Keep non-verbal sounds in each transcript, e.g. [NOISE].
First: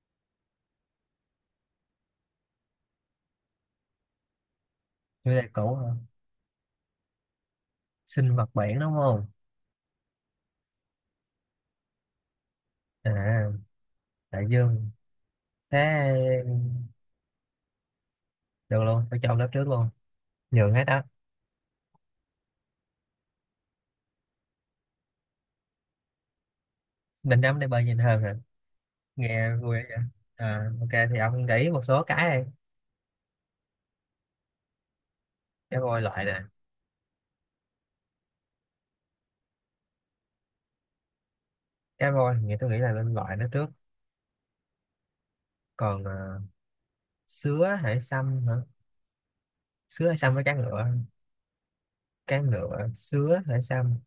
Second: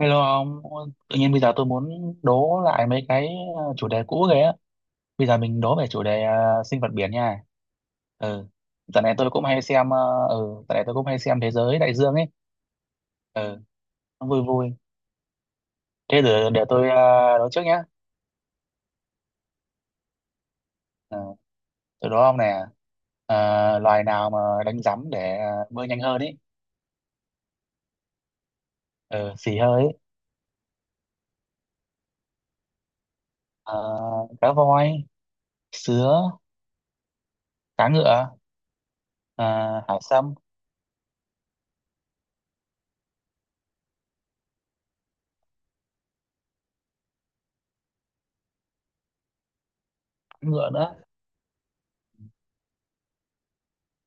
Hello ông, tự nhiên bây giờ tôi muốn đố lại mấy cái chủ đề cũ ghê á. Bây Chủ giờ đề mình cũ đố về hả? chủ đề sinh vật biển nha. Sinh Ừ. vật biển đúng Dạo này không? tôi cũng hay xem, ờ, ừ, Dạo này tôi cũng hay xem Thế giới đại dương ấy. À, Ừ, nó vui đại vui. dương. Thế Thế để tôi đố trước nhá. được luôn, tôi chọn lớp trước luôn, nhường hết á. Ừ, tôi đố ông nè. Ờ, Loài nào mà đánh rắm để bơi nhanh hơn ấy. Định đắm để bơi nhìn hơn hả? Ừ, Nghe xì hơi vui vậy. ấy. Ok thì ông nghĩ một số cái đi. Ờ, Cá voi, Cá voi loại sứa, nè. cá ngựa, ờ, hải sâm, Cá voi thì nghĩ tôi nghĩ là nên loại nó trước. Còn sứa hải sâm hả? Sứa hải sâm cá với cá ngựa ngựa. nữa. Cá ngựa sứa hải sâm,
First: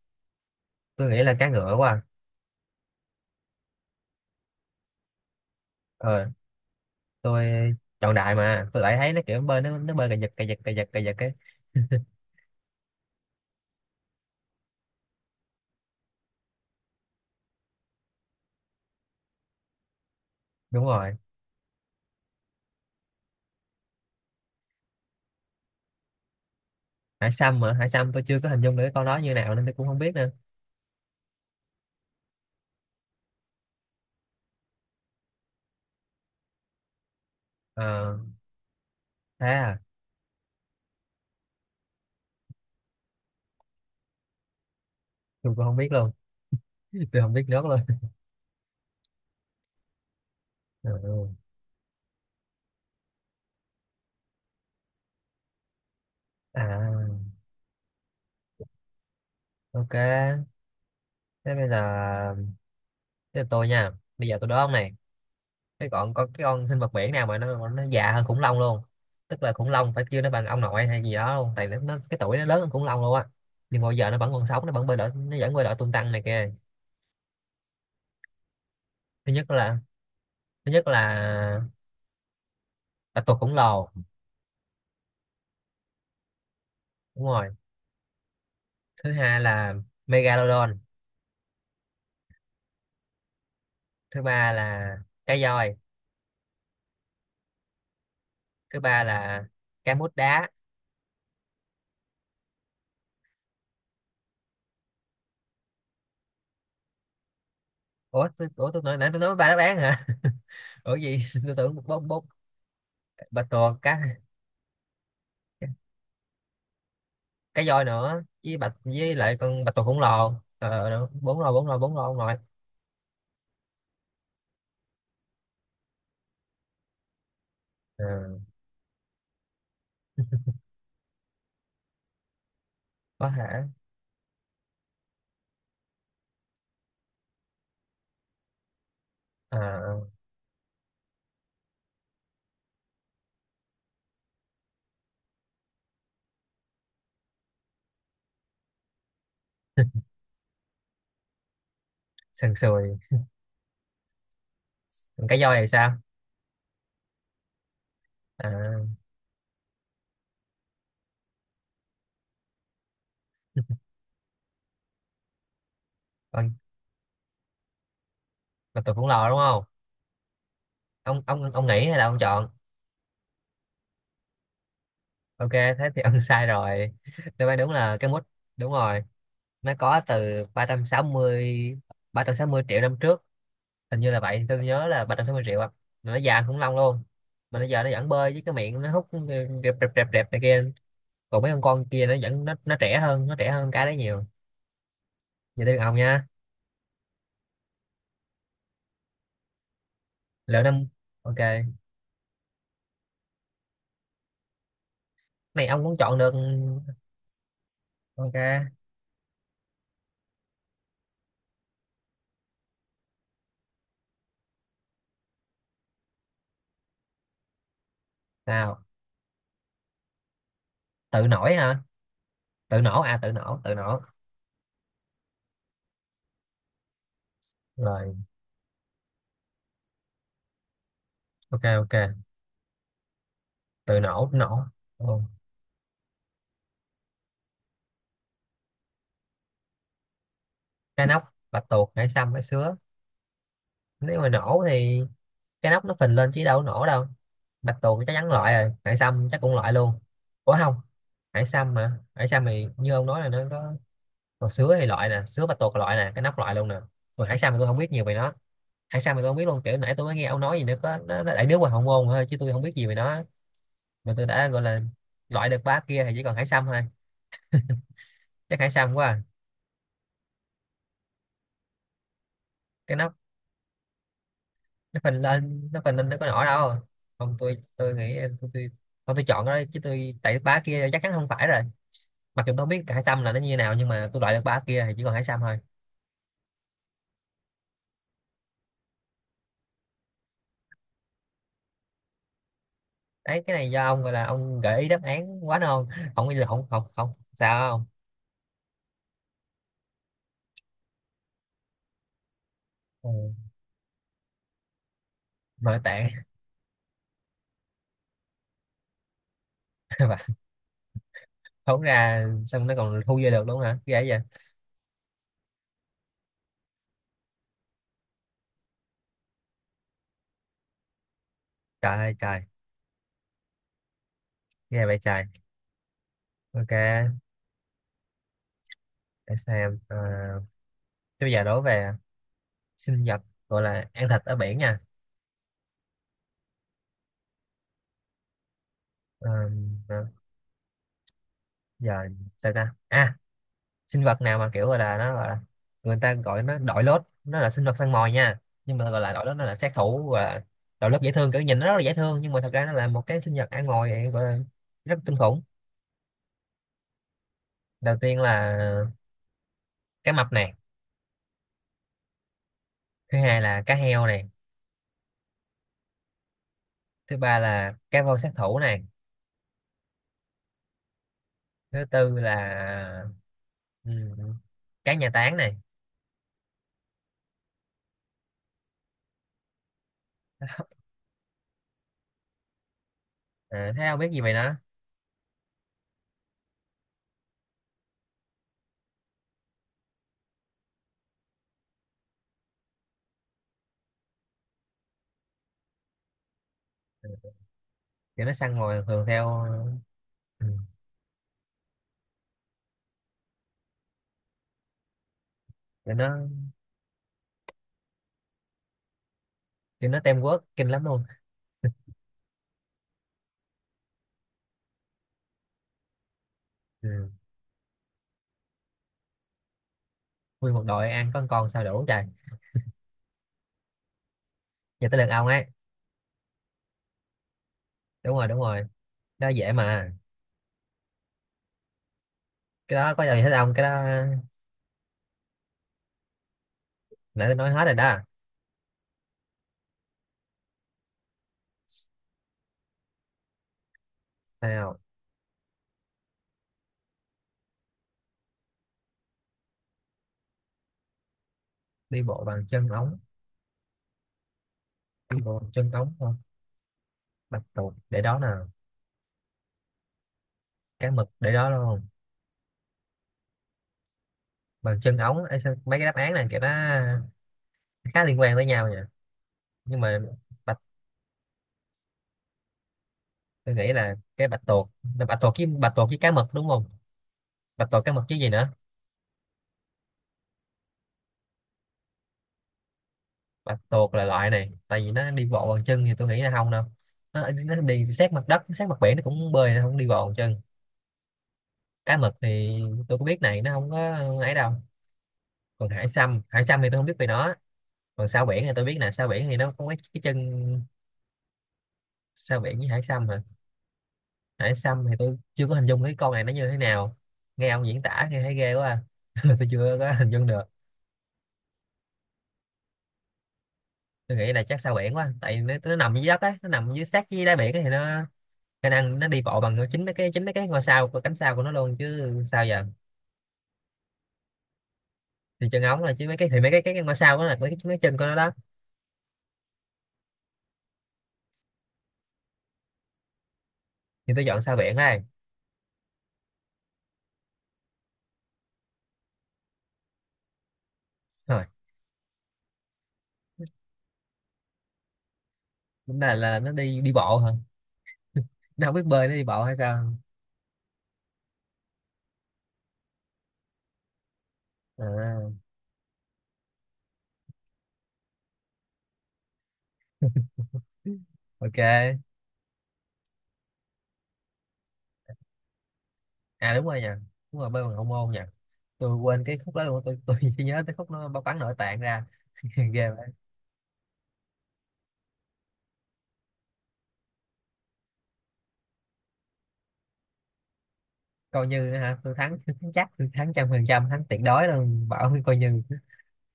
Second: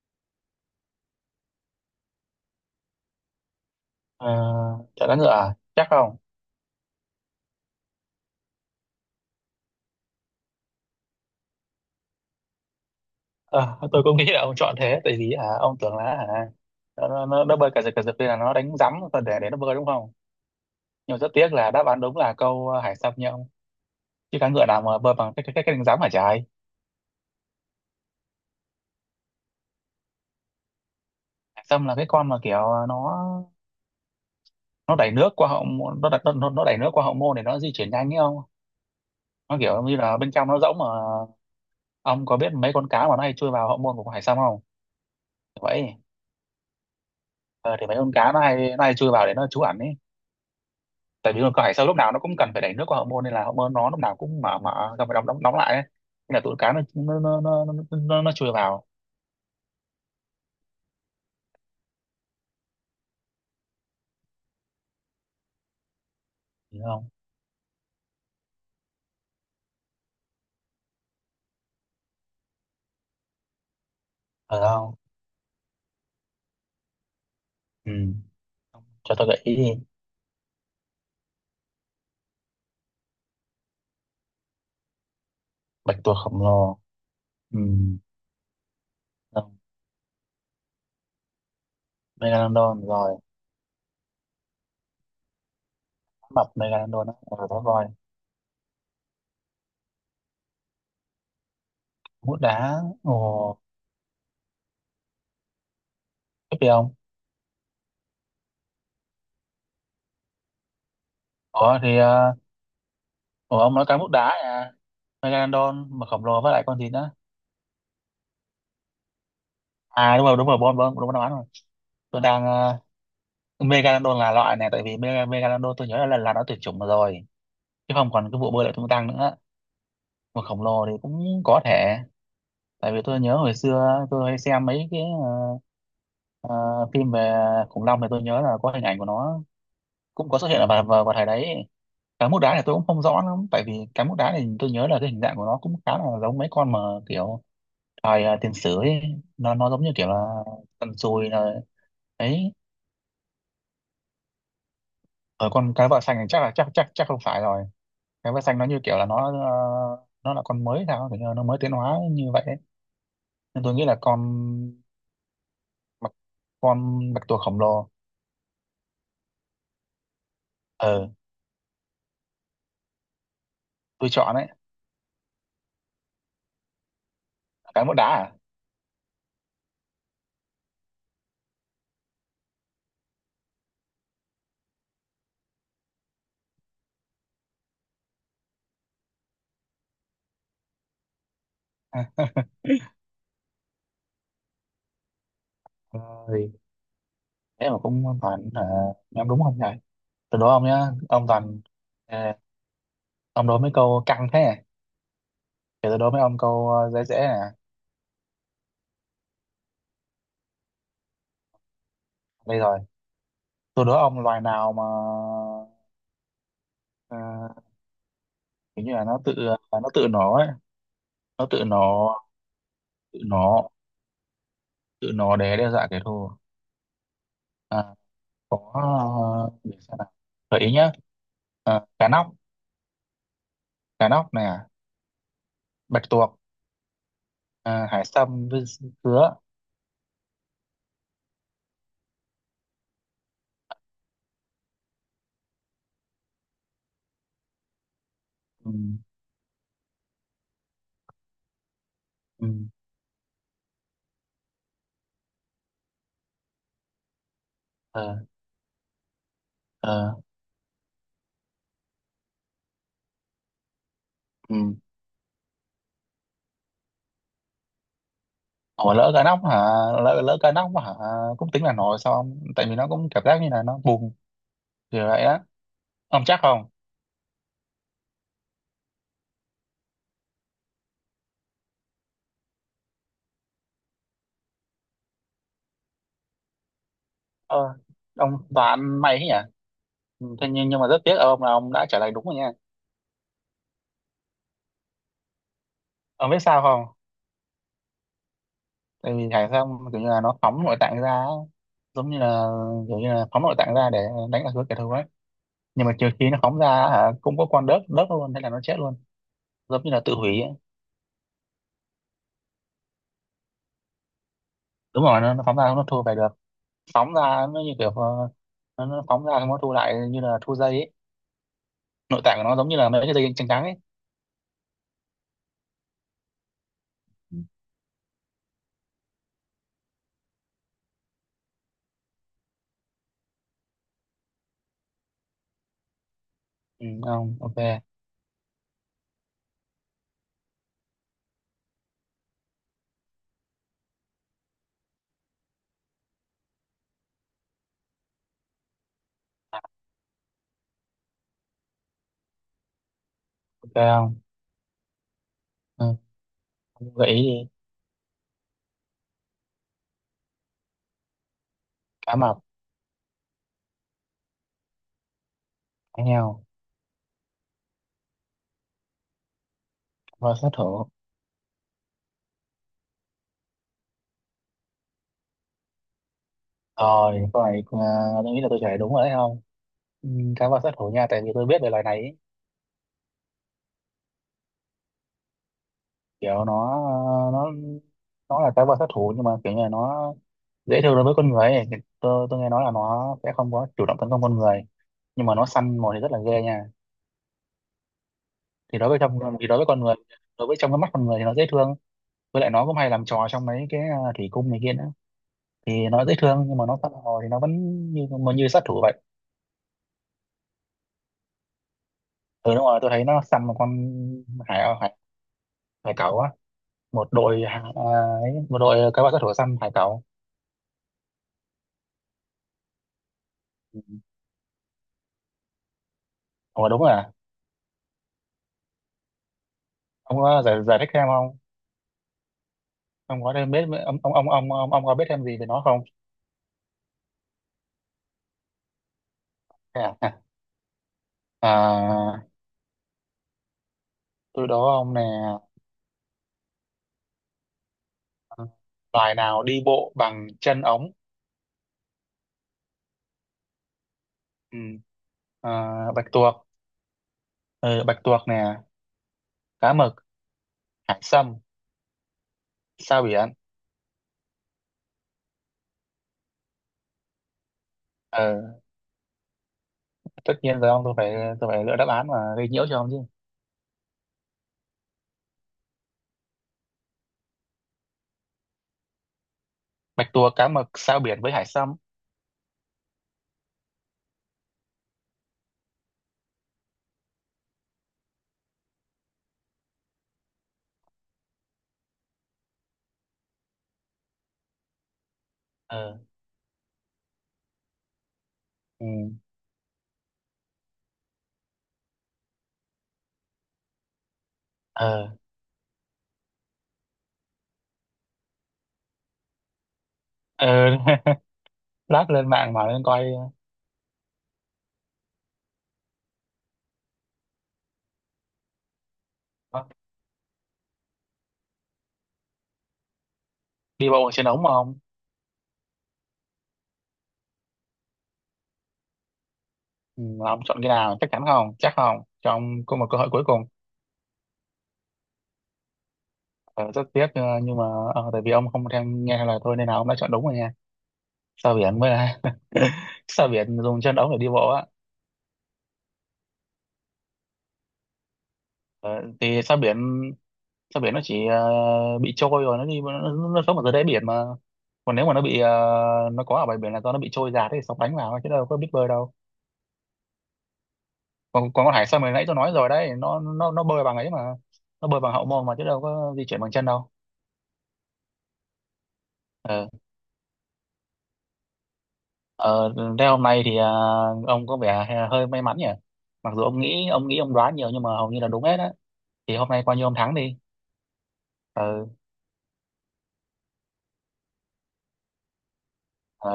tôi nghĩ là cá ngựa quá à. Ờ, Chọn cá ngựa à? Chắc không? Ờ, tôi chọn đại mà tôi lại thấy nó kiểu bơi nó bơi cà giật cà giật cà giật cà giật ấy. Ờ, tôi cũng nghĩ là ông chọn thế, tại vì ông tưởng là nó bơi cả giật cả giật. Đây là nó đánh rắm và để nó bơi đúng không. Đúng rồi. Nhưng mà rất tiếc là đáp án đúng là câu hải sâm nha ông, chứ cá ngựa nào mà bơi bằng cái đánh rắm hả trời. Hải sâm, mà hải sâm tôi chưa có hình dung được cái con đó như nào nên tôi cũng không biết nữa. Hải sâm là cái con mà kiểu nó đẩy nước qua hậu môn- nó đặt nó đẩy nước qua hậu môn để nó di chuyển nhanh Ờ, ấy không. thế Nó à? kiểu như là bên trong nó rỗng mà. Ông có biết mấy con cá mà nó hay chui vào hậu môn của con hải sâm không? Tôi cũng không biết Vậy luôn. [LAUGHS] Tôi không biết nước ờ, luôn. thì mấy [LAUGHS] con cá nó hay chui vào để nó trú ẩn ấy. Ờ, Tại vì thường cơ hải sâu lúc nào nó cũng cần phải đẩy nước qua hậu môn, nên là hậu môn nó lúc nào cũng mở mở ra phải đóng đóng đóng lại ấy. Nên là tụi cá à, nó chui vào. ok thế bây giờ, thế là tôi nha, bây giờ tôi đố ông này. Cái còn có cái con sinh Hiểu vật không? biển nào mà nó già hơn khủng long luôn. Tức là khủng long phải kêu nó bằng ông nội hay gì đó luôn, tại nó cái tuổi nó lớn hơn khủng long luôn á. Nhưng mà bây giờ nó vẫn còn sống, Ở nó vẫn không. bơi lội, nó vẫn bơi lội tung tăng này kìa. Ừ. Cho tôi thứ gợi nhất ý đi. là thứ nhất là bạch tuộc khổng lồ. Bạch tuộc khổng lồ. Đúng rồi. Ừ. Thứ hai Không. là megalodon. Megalodon rồi. Thứ ba là cá voi. Mập megalodon đó rồi đó rồi. Thứ ba là cá mút đá. Mút đá ồ. Tiếp đi ông. Ủa tôi nói, nãy tôi nói ba đáp án hả? [LAUGHS] Ủa gì, [LAUGHS] tôi tưởng ủa thì bốn bốn. ờ, Bạch Ủa ông tuộc nói cá cá, mút đá à? Megalodon mà khổng lồ với lại con gì nữa? cá voi nữa với bạch với lại con bạch tuộc khổng À đúng lồ. rồi, đúng rồi, bon Ờ bon, đúng, đúng rồi, đáp án bốn rồi. rồi bốn rồi bốn rồi bốn Tôi rồi đang megalodon là loại này, tại vì megalodon tôi nhớ là lần là nó tuyệt chủng rồi, chứ không còn cái Ờ, vụ bơi lội tung tăng nữa. Mà khổng lồ thì cũng có thể, tại vì tôi có nhớ hồi hả? xưa tôi hay xem mấy cái ờ, phim về khủng long, thì tôi nhớ là có hình ảnh của nó Ờ, cũng có xuất hiện ở vào thời đấy. Cá mút đá thì tôi cũng không rõ lắm, tại vì cá mút đá thì tôi nhớ là cái hình dạng của nó cũng khá là giống mấy con mà kiểu thời tiền sử ấy. Nó giống như kiểu là tần sùi là ấy. sần sùi. Còn cá Ở voi thì con cá sao? vợ xanh thì chắc là chắc chắc chắc không phải rồi. Cá vợ Ờ, xanh nó như kiểu là nó, nó là con mới sao, kiểu như là nó mới tiến hóa như vậy, nên tôi nghĩ là con bạch, con con bạch tuộc khổng lồ. bạch tuộc khổng lồ đúng không? Ờ, Ông nghĩ hay là ông chọn? tôi chọn đấy. Ok thế thì [LAUGHS] ông sai rồi. Đáp án đúng Cái mẫu là đá cá mút. à? Đúng rồi, nó có từ ba ba trăm trăm sáu mươi ba trăm sáu mươi triệu năm trước. Hình như là vậy, tôi nhớ là 360 triệu à, mà nó già khủng long luôn. Mà bây giờ nó vẫn bơi với cái miệng nó hút rẹp rẹp rẹp rẹp này kia. Còn mấy con kia nó Ha, vẫn nó trẻ hơn, nó trẻ hơn cái đấy nhiều. Giờ tới lượt ông nha. rồi. Thế mà cũng toàn hả, nhắm đúng không nhỉ. Tôi đố Lựa ông năm. nhá, ông Ok, toàn... À, ông đố mấy câu căng thế này, này ông để cũng tôi đố chọn mấy được. ông câu dễ dễ này. Ok, Đây rồi. Tôi đố ông loài nào mà ờ, nào. kiểu như là nó tự, nó tự nổ ấy. Tự Nó nổi tự hả? nổ. Tự nổ à, Tự tự nổ nổ. tự nổ. Tự nổ để đe dọa kẻ thù. à, Rồi, có để xem nào, gợi ý nhá. ok ok. Cá nóc. Tự Cá nổ nóc nè, nổ. Ừ. bạch tuộc, hải sâm với dứa. Cá nóc, bạch tuộc, hải sâm, hải sứa. Nếu mà nổ thì cái nóc nó phình lên chứ đâu có nổ đâu. Bạch tuộc chắc chắn loại rồi, Ừ, hải sâm chắc cũng loại luôn. Ủa không, hải sâm, mà hải sâm ừ, thì như ông nói là nó có. Còn sứa thì loại nè, sứa bạch tuộc loại nè, cái nóc loại luôn nè. Còn hải sâm thì tôi không biết nhiều về ờ, nó. Hải sâm thì tôi không biết luôn, kiểu nãy tôi mới ờ, nghe ông nói gì nữa, có nó đại nước ngoài hậu môn thôi chứ tôi không biết gì về nó. Mà tôi đã ừ. gọi là loại được ba kia thì chỉ còn hải sâm thôi. Chắc hải sâm Ủa quá lỡ à. cá nóc hả? Lỡ lỡ cá nóc hả? Cũng tính là nổi sao ông, tại vì nó Cái cũng nóc cảm giác như là nó bùng nó kiểu phình vậy á. lên nó phình lên nó Ông có chắc nổ không? đâu. Không, tôi tôi nghĩ tôi chọn cái đó chứ, tôi tại ba kia chắc chắn không phải rồi. Mặc dù tôi không biết hải xăm là nó như thế nào nhưng mà tôi loại được ba kia thì chỉ còn hải xăm thôi. ờ, ông đoán may thế nhỉ. Ừ, thế nhưng mà rất tiếc ông, là ông đã trả lời đúng rồi nha. Đấy, cái này do ông gọi là ông gợi ý đáp án quá non. Không, Ông bây biết giờ sao không, không không? không sao không. Tại vì hải sâm kiểu như là nó phóng nội tạng ra á. Giống như là, kiểu như Ừ. là phóng nội tạng ra để đánh lạc hướng kẻ thù ấy. Nội Nhưng mà trừ tạng. khi nó phóng ra hả cũng có con đớp đớp luôn thế là nó chết luôn, giống như là tự [LAUGHS] Và hủy ấy. thốn ra xong nó còn thu về được luôn hả, ghê vậy. Đúng rồi, nó phóng ra nó thua về được. Phóng ra nó như kiểu nó phóng ra xong nó thu lại như là thu dây ấy. Trời ơi Nội tạng trời. của nó giống như là mấy cái dây chằng trắng ấy. Ghê vậy trời. Ok, để xem. Ờ, thế bây giờ đố về sinh vật gọi là ăn thịt ở biển nha. Ừ, không ok. Ờ, ờ, giờ sao ta à, sinh vật nào mà kiểu gọi là nó gọi là, người ta gọi nó đội lốt, nó là sinh vật săn mồi nha. Nhưng mà gọi là đội lốt, nó là sát thủ, gọi là đội lốt dễ thương, kiểu nhìn nó rất là dễ thương nhưng mà thật ra nó là một cái sinh vật ăn Ok mồi vậy, không. gọi là rất kinh khủng. Ừ, không gợi ý đi. Đầu tiên là cá mập này. Cá mập, Thứ hai là cá heo này. cá heo, Thứ ba là cá voi sát thủ này. cá voi sát thủ. Thứ tư là ừm, cá nhà táng này. Rồi, câu này tôi nghĩ là tôi trả lời đúng rồi đấy không. Ừ, cá voi sát [LAUGHS] thủ nha, tại vì tôi biết về loài này ấy. À, thấy không biết gì vậy nó. Kiểu nó nó là cá voi sát thủ, nhưng mà kiểu như là nó dễ thương đối với con người ấy. Tôi nghe nói là nó sẽ không có chủ động tấn công con người, nhưng mà nó săn mồi thì rất là ghê nha. Thì nó săn mồi thường theo. Thì đối với con người, Ừ, đối với trong cái mắt con người thì nó dễ thương. Với lại nó cũng hay làm trò trong mấy cái thủy cung này kia nữa. Thì kiểu nó dễ nó, thương nhưng mà nó săn hồ thì nó vẫn như mà như sát thủ vậy. kiểu nó teamwork kinh lắm luôn. Ừ đúng rồi, tôi thấy nó săn một con hải hải hải cẩu á. Một Ừ. đội ấy, một đội cá bạc sát thủ săn hải cẩu. Nguyên một đội ăn con sao đủ trời. Ừ. Giờ tới lượt ông ấy. Ủa đúng rồi à? Đúng rồi đúng rồi, đó dễ mà. Ông có giải thích thêm không? Cái đó có gì Ông hết có thêm ông, biết cái đó. Ông có biết thêm gì về nó không? Nãy tôi nói hết rồi đó. Thế à, à tôi đố Nào. ông nè. Loài nào đi bộ bằng chân ống? Đi bộ bằng chân ống? Ừ. Đi bộ bằng à, chân ống Bạch thôi? tuộc. Bạch tuộc Ừ, bạch để đó tuộc nè. nè, cá mực, Cá hải mực để sâm, đó luôn. sao biển. Bằng chân ống ấy, sao- mấy cái đáp án này kiểu nó khá liên quan tới Ờ, nhau nhỉ. Nhưng mà tất bạch, nhiên rồi ông, tôi phải lựa đáp án mà gây nhiễu cho ông chứ. tôi nghĩ là cái bạch tuộc. Bạch tuộc với bạch tuộc với cá mực đúng không? Bạch tuộc cá mực chứ gì nữa. Bạch tuộc, cá mực, sao biển với hải sâm. Bạch tuộc là loại này, tại vì nó đi bộ bằng chân thì tôi nghĩ là không đâu. Nó đi sát mặt đất sát mặt biển, nó cũng bơi, nó không đi bộ bằng chân. Cá mực thì tôi cũng biết này, nó không có ấy đâu. Còn hải Ờ. sâm, hải sâm thì tôi không biết về nó. Còn sao biển thì tôi biết Ừ. nè, sao biển thì nó có cái chân. Sao biển với hải sâm hả? Hải sâm thì Ờ. tôi chưa có hình dung cái con này nó như thế nào. Nghe ông diễn tả nghe thấy ghê quá à. [LAUGHS] Tôi chưa có hình dung được. Ờ. [LAUGHS] Lát lên mạng mà lên coi. Tôi nghĩ là chắc sao biển quá, tại nó nằm dưới đất á, nó nằm dưới sát dưới đáy biển á, thì nó khả năng nó đi bộ bằng ờ, chính mấy cái ngôi sao của cánh sao của nó luôn chứ sao giờ. Đi bộ trên ống mà ông. Thì chân ống là chứ mấy cái, thì mấy cái ngôi sao đó là mấy chân của nó đó. Ừ, mà ông chọn cái nào, chắc chắn không, chắc không, cho ông có một cơ hội cuối cùng. Thì tôi dọn sao biển đây. Nhưng mà tại vì ông không theo nghe lời tôi nên là ông đã chọn đúng rồi nha. Ờ. Sao biển mới là [LAUGHS] sao biển dùng chân ống để đi bộ á. Lúc này là nó đi đi bộ hả? Nó không biết ờ, bơi nó đi thì bộ hay sao biển, sao? sao biển nó chỉ bị trôi rồi nó đi nó sống ở dưới đáy biển mà. Còn nếu mà nó À, bị nó có ở bãi biển là do nó bị trôi giạt thì sóng đánh vào chứ đâu có biết bơi đâu. Còn còn con hải ok. sâm, hồi nãy tôi nói rồi đấy, nó bơi bằng ấy mà. Nó bơi bằng hậu môn mà, chứ đâu có di chuyển bằng À đúng chân rồi đâu. nha. Đúng rồi bơi bằng ông môn nha. Tôi quên cái khúc đó Ờ. luôn. Tôi chỉ nhớ tới khúc nó bao bắn nội tạng ra. [LAUGHS] Ờ, Ghê thế vậy. hôm nay thì ông có vẻ hơi may mắn nhỉ. Mặc dù ông nghĩ ông đoán nhiều nhưng mà hầu như là đúng hết á, thì hôm nay coi như ông thắng đi. Coi như nữa Ờ. hả? Tôi thắng, [LAUGHS] tôi thắng chắc, tôi thắng trăm phần trăm, thắng tuyệt đối luôn. Bảo với coi như. ờ,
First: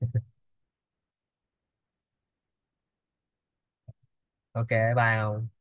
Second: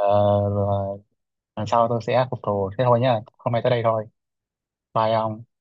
Rồi, lần sau tôi sẽ phục thù, thế thôi nhá, hôm nay tới đây thôi. Ok, Bye ông. bye.